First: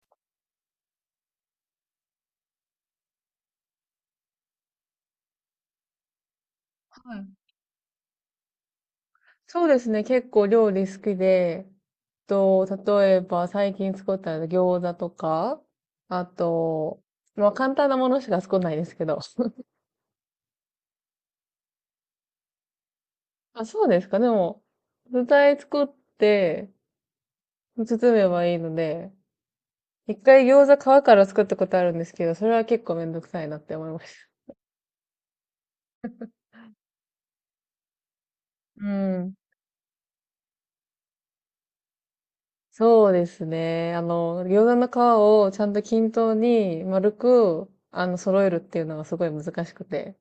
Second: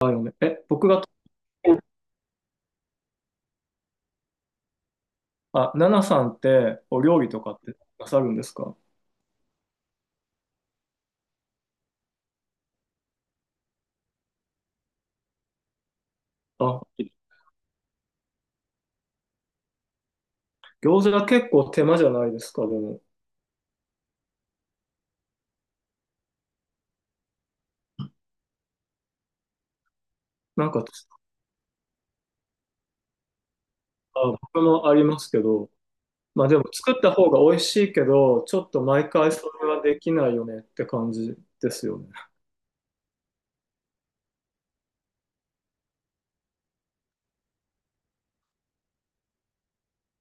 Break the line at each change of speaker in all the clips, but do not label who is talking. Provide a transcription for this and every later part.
あ、嫁。あ、ナナさんってお
は
料
い。
理とかってなさるんですか？
そうですね。結構料理好きで、例えば最近作った餃子とか、あ
あ、
と、まあ簡単なものしか作んないですけど。
餃子が結構手間じゃないですか、でも。
あ、そうですか。でも、具材作って、包めばいいので、一回
な
餃
んか、
子皮から作ったことあるんですけど、それは結構めんどくさいなって思いまし
あ、僕もありますけど、まあでも作った方が美味しいけど、ちょっと
た。う
毎回
ん。
それはできないよねって感じですよね。
そうですね。あの、餃子の皮をちゃんと均等に丸く、揃えるっていうのがすごい難しくて。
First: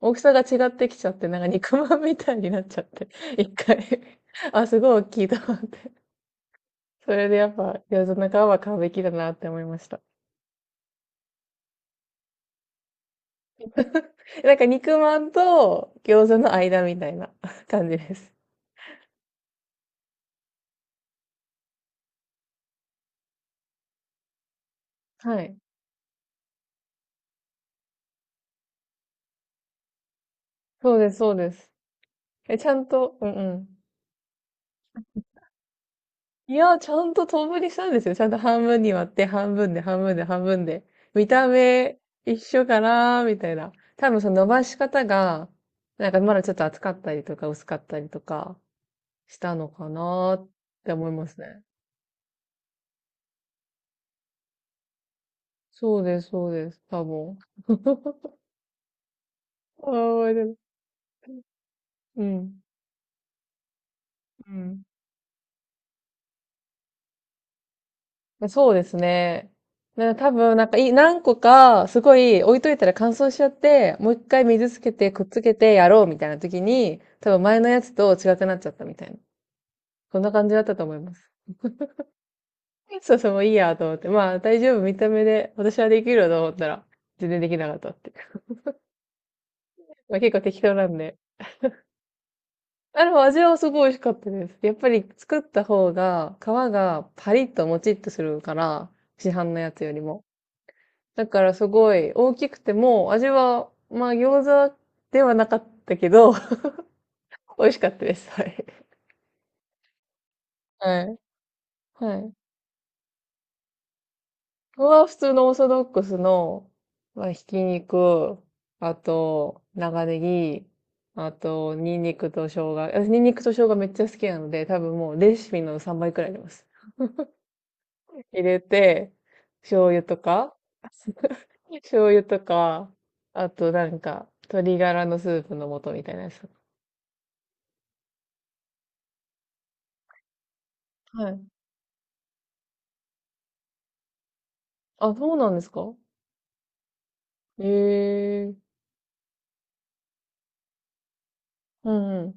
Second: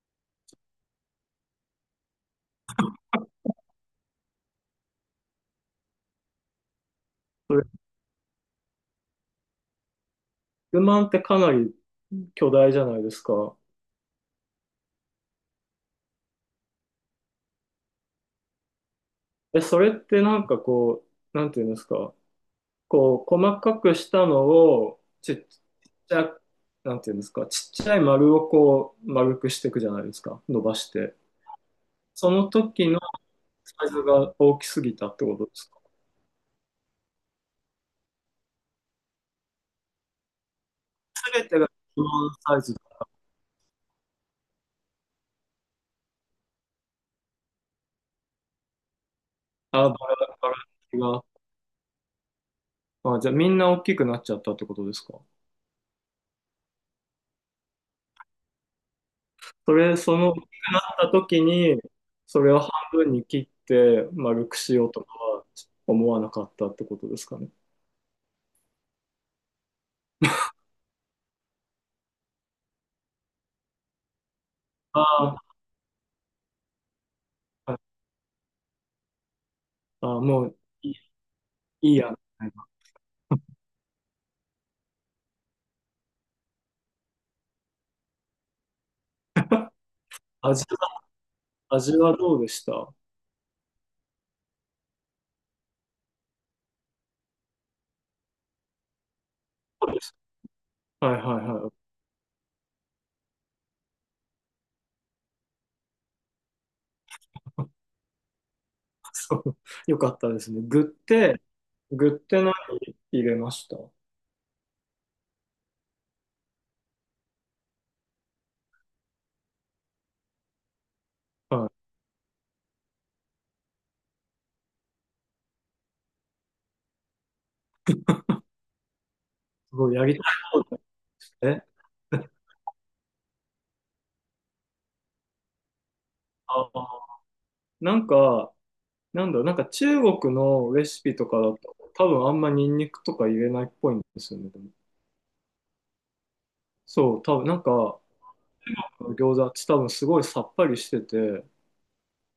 大きさが違ってきちゃって、なんか肉まんみたいになっちゃって。一回あ、すごい大きいと思って。それでやっ
それ、
ぱ餃子の皮は買うべきだなって思いました。
不満ってかなり巨大じゃないですか。
なんか肉まんと餃子の間みたいな 感じです。
それってなんかこう、なんていうんですか、こう、細かくしたのを、ち
は
っ
い。
ちゃ、なんていうんですか、ちっちゃい丸をこう、丸くしていくじゃないですか、伸ばし
そうで
て。
す、そうです。
その
え、ちゃん
時の
と、うんうん。
サイズが大きすぎたってことですか？
いや、ちゃんと等分にしたんですよ。ちゃんと半分に割って、半分で、半分で、半分で。
す
見た
べてが基
目、
本
一
サイ
緒
ズ。
かなみたいな。多分その伸ばし方が、なんかまだちょっと厚かったりとか薄かったりとかしたの
あ、
か
バ
な
ラ
っ
バ
て
ラ
思い
が。
ますね。
あ、じゃあみんな大きくなっちゃったってことですか？
そうです、そうです。多分。ああ、
そ
覚
の
え
大
て
き
る
くなった時に、
う
それを
ん。
半分に切って丸
う
くし
ん。
ようとかは思わなかったってことですかね。
そうですね。多分、なんかい、何個か、すごい置いといたら乾燥しちゃって、もう一回水つけて、くっつ
あ
けてやろうみたいな時に、多分前のや
ー、
つと違くなっちゃったみたいな。そ
あ、
んな
も
感じ
う
だったと
い
思
い、
います。
いいや。みたいな、
そうそう、もういいやと思って。まあ、大丈夫、見た目で、私はできるよと思ったら、全然できなかったっていう。まあ、結構適当な
味
んで。
味はどうでした？そ
あ、でも味はすごい美味しかったです。やっぱり作った方が、皮がパリッともちっとするから、市販のやつよ
う
り
です、
も。
はいは
だから
い
す
はい。
ごい大きくても、味は、まあ餃子ではなかったけど、美味しかったです。はい。
そう、よかったですね。具っ
はい。
て、具っ
はい。こ
て何入れました？
こは普通のオーソドックスの、まあ、ひき肉、あと、長ネギ、あ
は
と、
い。
ニンニクと生姜。私、ニンニクと生姜めっちゃ好きなので、多分もうレシピの3倍くらいあります。入れて、
す
醤
ごい
油
やり
と
たい
か、
です ね。
醤油とか、あとなんか、鶏ガラのスープの素みたいなやつ。
ああ。なんか、なんだろう、なんか中国のレシピと
は
かだ
い。
と、多分あんまニンニクとか入れないっぽいんですよね。でも
あ、そうなんですか。
そう、多分なんか、
ええ。
餃子って多分すごいさっぱりしてて、
うんうん。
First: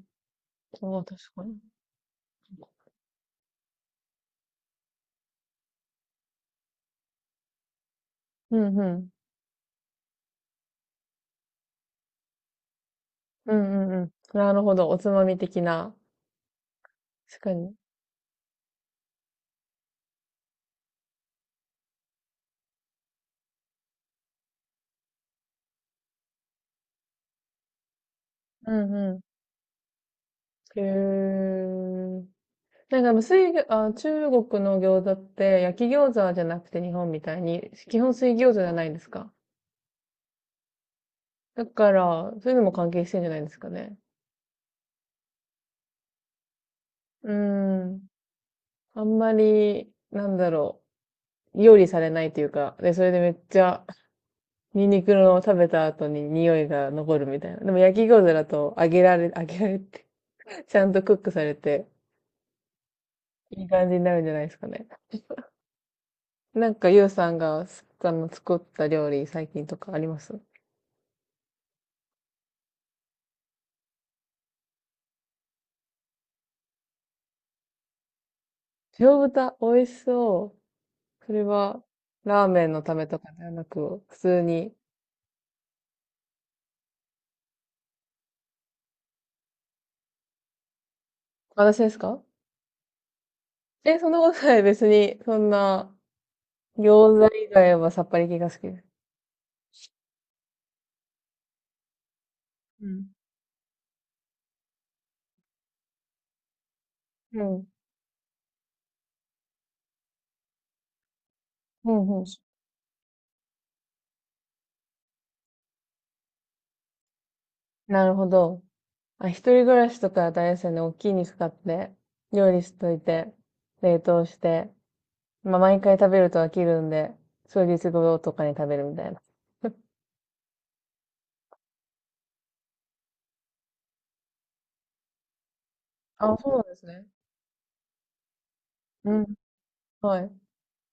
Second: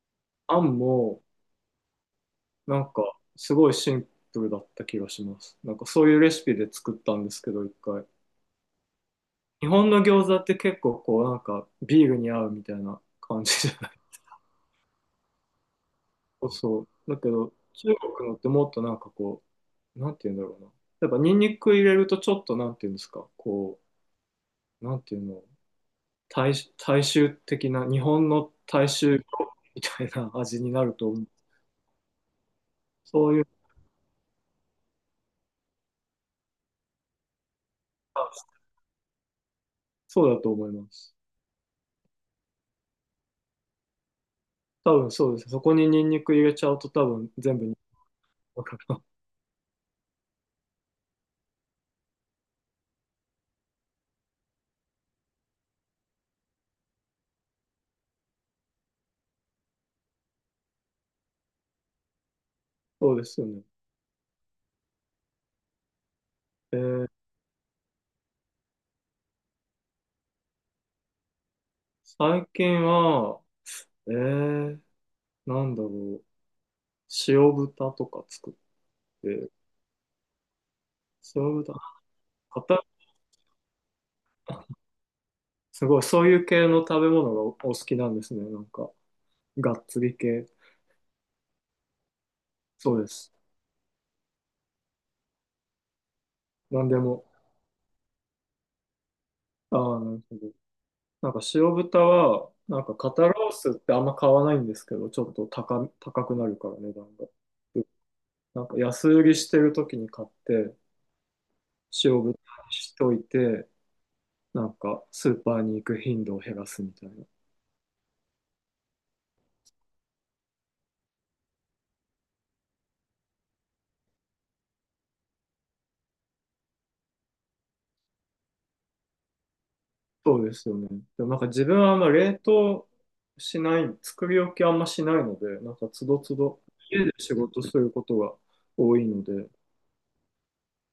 あん
そう、確
も
かに。
なんかすごいシンプルだった気がします。なんかそういうレシピで作ったんですけど、一回。
うんうん。
日本の餃子って結構こうなんかビールに合うみたいな感
う
じじゃ
ん
な
う
い？
んうん。なるほど。おつまみ的な。
そうそう。だけ
確か
ど
に。
中国のってもっとなんかこう、なんて言うんだろうな。やっぱニンニク入れるとちょっとなんて言うんですか、こう、なんていうの、大、大衆的な、日本の
う
大
んう
衆みたいな味に
ん。
な
へ
ると思う。
え。なんか、無
そういう、
水餃、あ、中国の餃子って焼き餃子じゃなくて日本みたいに、基本水
あ、
餃子じゃないですか。
そうだと思います。
だから、そういうのも関係してんじゃないですかね。
多分そうです。そこにニンニク入れちゃうと多
う
分全部ニンニ
ーん。
クかかる。
あんまり、料理されないというか、で、それでめっちゃニンニクの食べた後に匂いが残るみたいな。でも焼き餃子だと揚げられ、揚げられて ちゃんとクックされて、
そうですよね。
いい感じになるんじゃないですかね。なん
え
か、ゆ
ー
うさんがす、あの、作った料理、最近とかあります？
最近は、えー、なんだろう。塩豚とか作っ
塩
て、
豚、美味しそう。それ
塩豚、
は、ラーメン
硬
のためとかではなく、普通に。
すごい、そういう系の食べ物がお好きなんですね。なんか、がっつり系。
私ですか？
そうです。
え、そんなことない。別に、そんな、
なんでも。
餃子以外はさっぱり系が好きです。
ああ、なるほど。なんか塩豚は、なん
う
か
ん。
肩ロースってあんま買わないんですけど、ちょっと高くなるから値段が。
うん。
なんか安売りしてる時に買って、
うんう
塩
ん。
豚にしといて、なんかスーパーに行く頻度を減らすみたいな。
なるほど。あ、一人暮らしとか大変ですよね。大きい肉買って、料理しといて、冷凍して、まあ、毎回食べると飽きるんで、数日後とかに食べるみたいな。
そうですよね。でもなんか自分はあんま冷凍しない、作り置きあんましないので、なんかつど
あ、
つ
そう
ど、
なんですね。
家で仕事することが多い
う
の
ん。
で、
はい。う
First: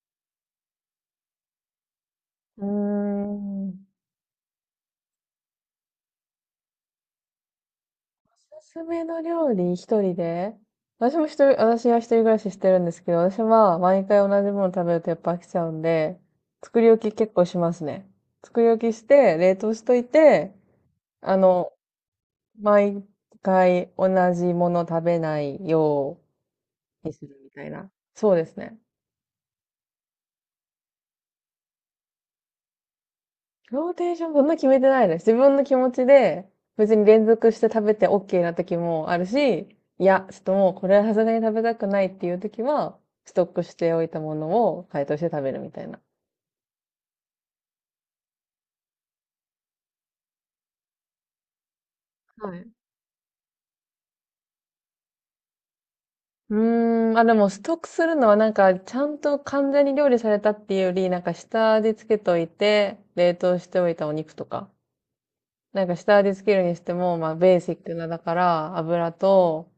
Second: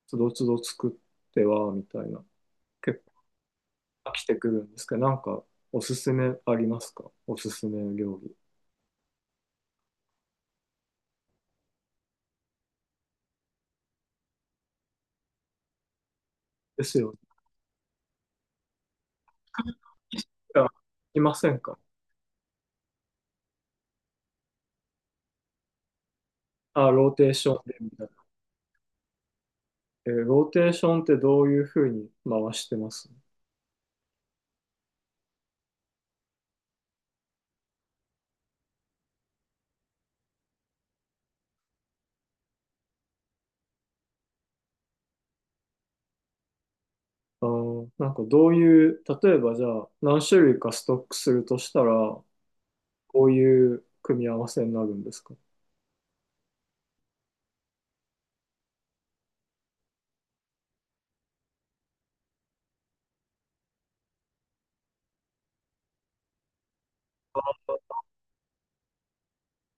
つどつど作ってはみたいな、
ー
結
ん。
構飽きてくるんですけど、なんかおすすめありますか？おすすめ料理。
おすすめの料理、一人で私も一人、私は一人暮らししてるんですけど、私は毎回同じもの食べるとやっぱ飽きちゃうんで、作
で
り
す
置
よ
き結
ね。
構しますね。作り置きして、冷凍しといて、
あいま
あ
せん
の、
か？
毎回同じもの食べないよ
あ、
う
ロー
にす
テー
る
シ
み
ョン
たい
でみ
な。
たいな。
そうですね。
ローテーションってどういうふうに回してます？
ローテーションそんな決めてないです。自分の気持ちで別に連続して食べて OK な時もあるし、いや、ちょっともうこれはさすがに食べたくないっていう時は、ストックしておいたものを解凍して食べるみたいな。
あー、なんかどういう、例えばじゃあ何種類かストックするとしたら、
はい。
こういう組み合わせになるんですか？
うーん、あ、でもストックするのはなんか、ちゃんと完全に料理されたっていうより、なんか下味つけといて、冷凍しておいたお肉とか、なんか下味つけるにしても、まあベーシックなだから油と、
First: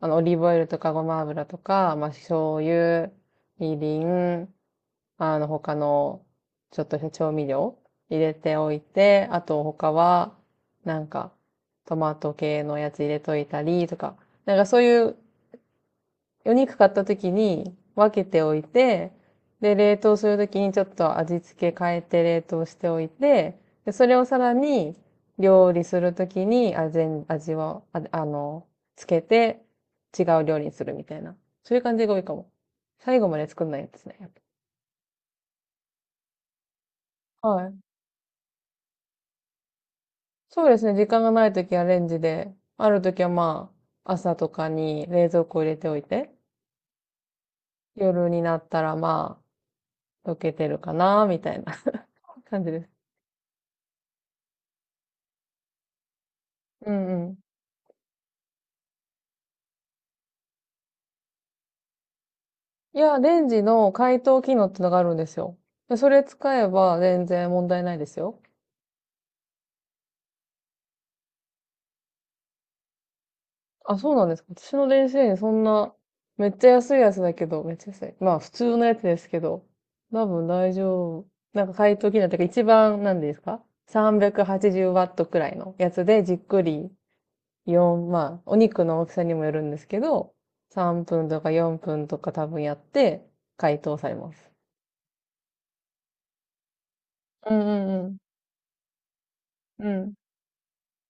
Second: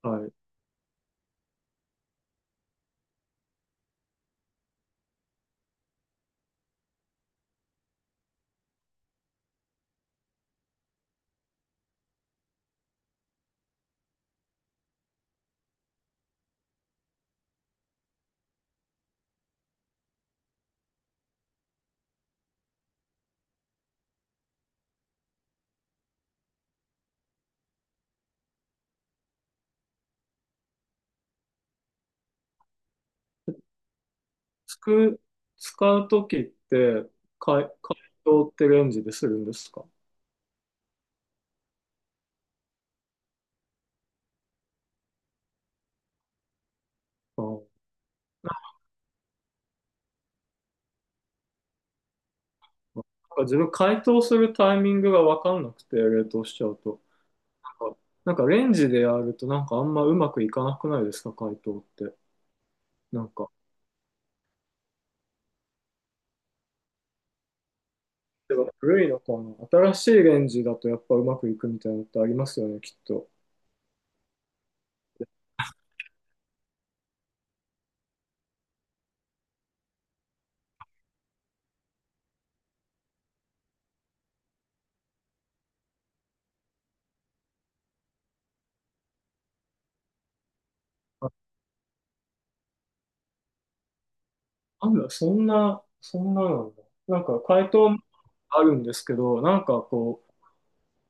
あのオ
はい。
リーブオイルとかごま油とか、まあ醤油、みりん、あの他のちょっとした調味料入れておいて、あと他はなんかトマト系のやつ入れといたりとか、なんかそういうお肉買った時に分けておいて、で、冷凍する時にちょっと味付け変えて冷凍しておいて、で、それをさらに料理する時に味を、あ、あの、つけて違う料理にするみたいな。そういう感じが多いかも。最後まで作んないやつですね。やっ
つく、使うときって、
ぱはい。
解凍ってレンジでするんですか？
そうですね。時間がない時はレンジで、ある時はまあ、朝とかに冷蔵庫入れておいて、
あー
夜になったらまあ、溶けてるかな、みたいな 感じです。
なんか自分、解凍するタイミングが分かんなくて、冷凍しちゃう
う
と。
んうん。
なんか、なんか、レンジでやるとなんかあんまうまくいかなくないですか？解凍って。
いや、
なん
レン
か。
ジの解凍機能ってのがあるんですよ。でそれ使えば全然問題ないですよ。
でも古いのかな、新しいレンジだとやっぱうまくいくみたいなのってありますよね、きっと。
あ、そうなんですか。私の電子レンジそんな、めっちゃ安いやつだけど、めっちゃ安い。まあ普通のやつですけど、多分大丈夫。なんか解凍機能ってか一番、なんですか？ 380 ワットくらいのやつでじっくり4、まあお肉の大きさにもよるんですけど、3分とか4分とか多分やって解凍されます。
あんだ、そんななんだ。なんか
う
解
ん
凍も
うん
あるんですけど、なんか
うん。うん。
こう、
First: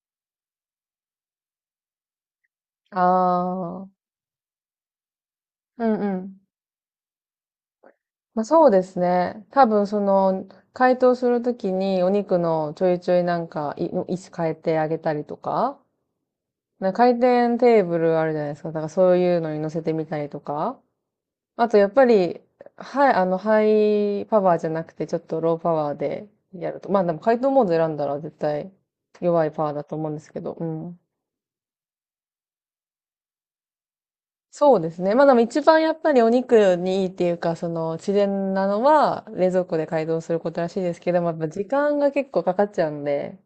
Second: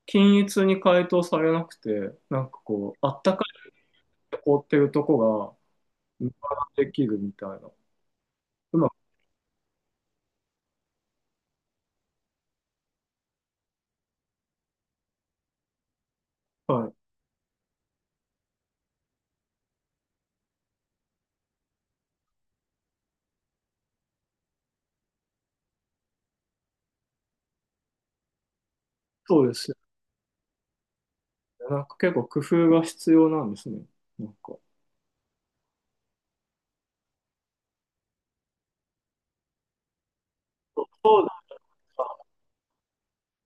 均一に解凍されなくて、なんかこう、あったか
ああ。
いと凍ってるとこが、
うんう
無駄
ん。
できるみたいな。
まあ、そう
う
で
ま
すね。多分その、解凍するときにお肉のちょいちょいなんか、位置変えてあげたりとか、
く、は
なん
い。
か回転テーブルあるじゃないですか。だからそういうのに乗せてみたりとか。あとやっぱり、はい、あの、ハイパワーじゃなくてちょっとローパワーでやると。まあでも解凍モード選んだら絶対
そ
弱
う
い
で
パワ
す
ー
よ
だと思うんですけど。うん。
ね。なんか結構工夫が必要なんですね。なんか。
そうですね。まあでも一番やっぱりお肉にいいっていうか、その自然なのは冷蔵庫で解凍することらしいですけど
そう
も、やっぱ
だ
時間が結構かかっちゃうんで、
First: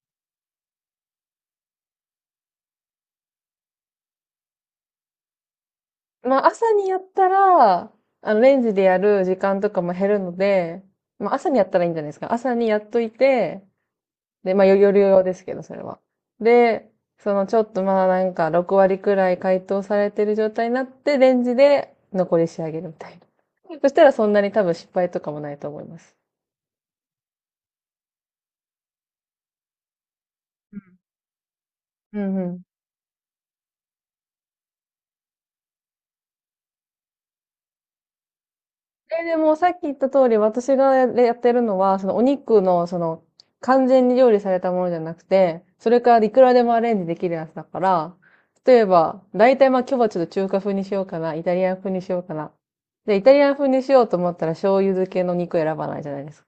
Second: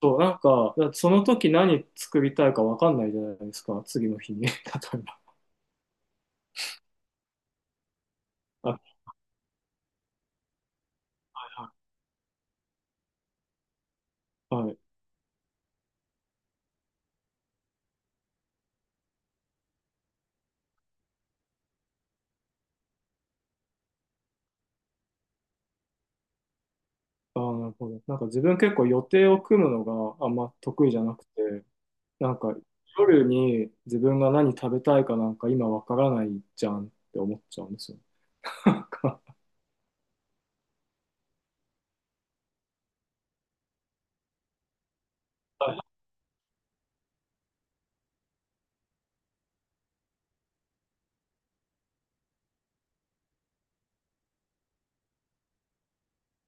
と、なんか、だってその時何作りたいかわかんないじゃないですか。次の日に。例えば。
まあ朝にやったら、あのレンジ
あ、
でやる時間とかも減るので、まあ朝にやったらいいんじゃないですか。朝にやっといて、で、まあ
はい。
夜用ですけど、それは。で、そのちょっとまあなんか6割くらい解凍されてる状態になって、レンジで残り仕上げるみたいな。そしたらそんなに多分失敗とかもないと思います。
あー、なるほど。なんか自分、結構予定を組むのがあんま得意じゃなくて、
う
な
ん
ん
う
か
ん。
夜に自分が何食べたいかなんか今わからないじゃんって思っちゃうんですよ。なんか、
え、でもさっき言った通り、私がやってるのは、そのお肉の、その、完全に料理されたものじゃなくて、それからいくらでもアレンジできるやつだから、例えば、大体まあ今日はちょっと中華風にしようかな、イタリアン風にしようかな。で、イタリアン風にしようと思ったら醤油漬けの肉選ばないじゃないですか。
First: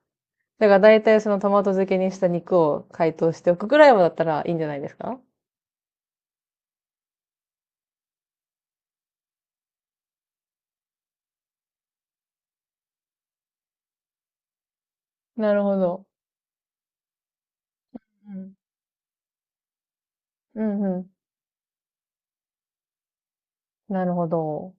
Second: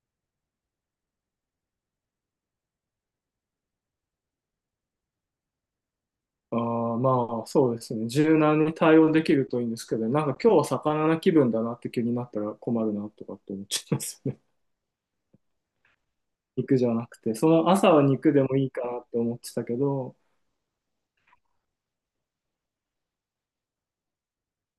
だから大体そのトマト漬けにした肉を解凍しておくくらいはだったらいいんじゃないですか？
あー、まあ、そうですね。柔軟に対応できるといいんですけどね、なんか今日は魚な気分だなって気になったら困るなとかって思っちゃいますよね。
なるほど。
肉じゃなくて、その朝は
う
肉で
ん。
もいいかなって思ってたけど、
うんうん。なるほど。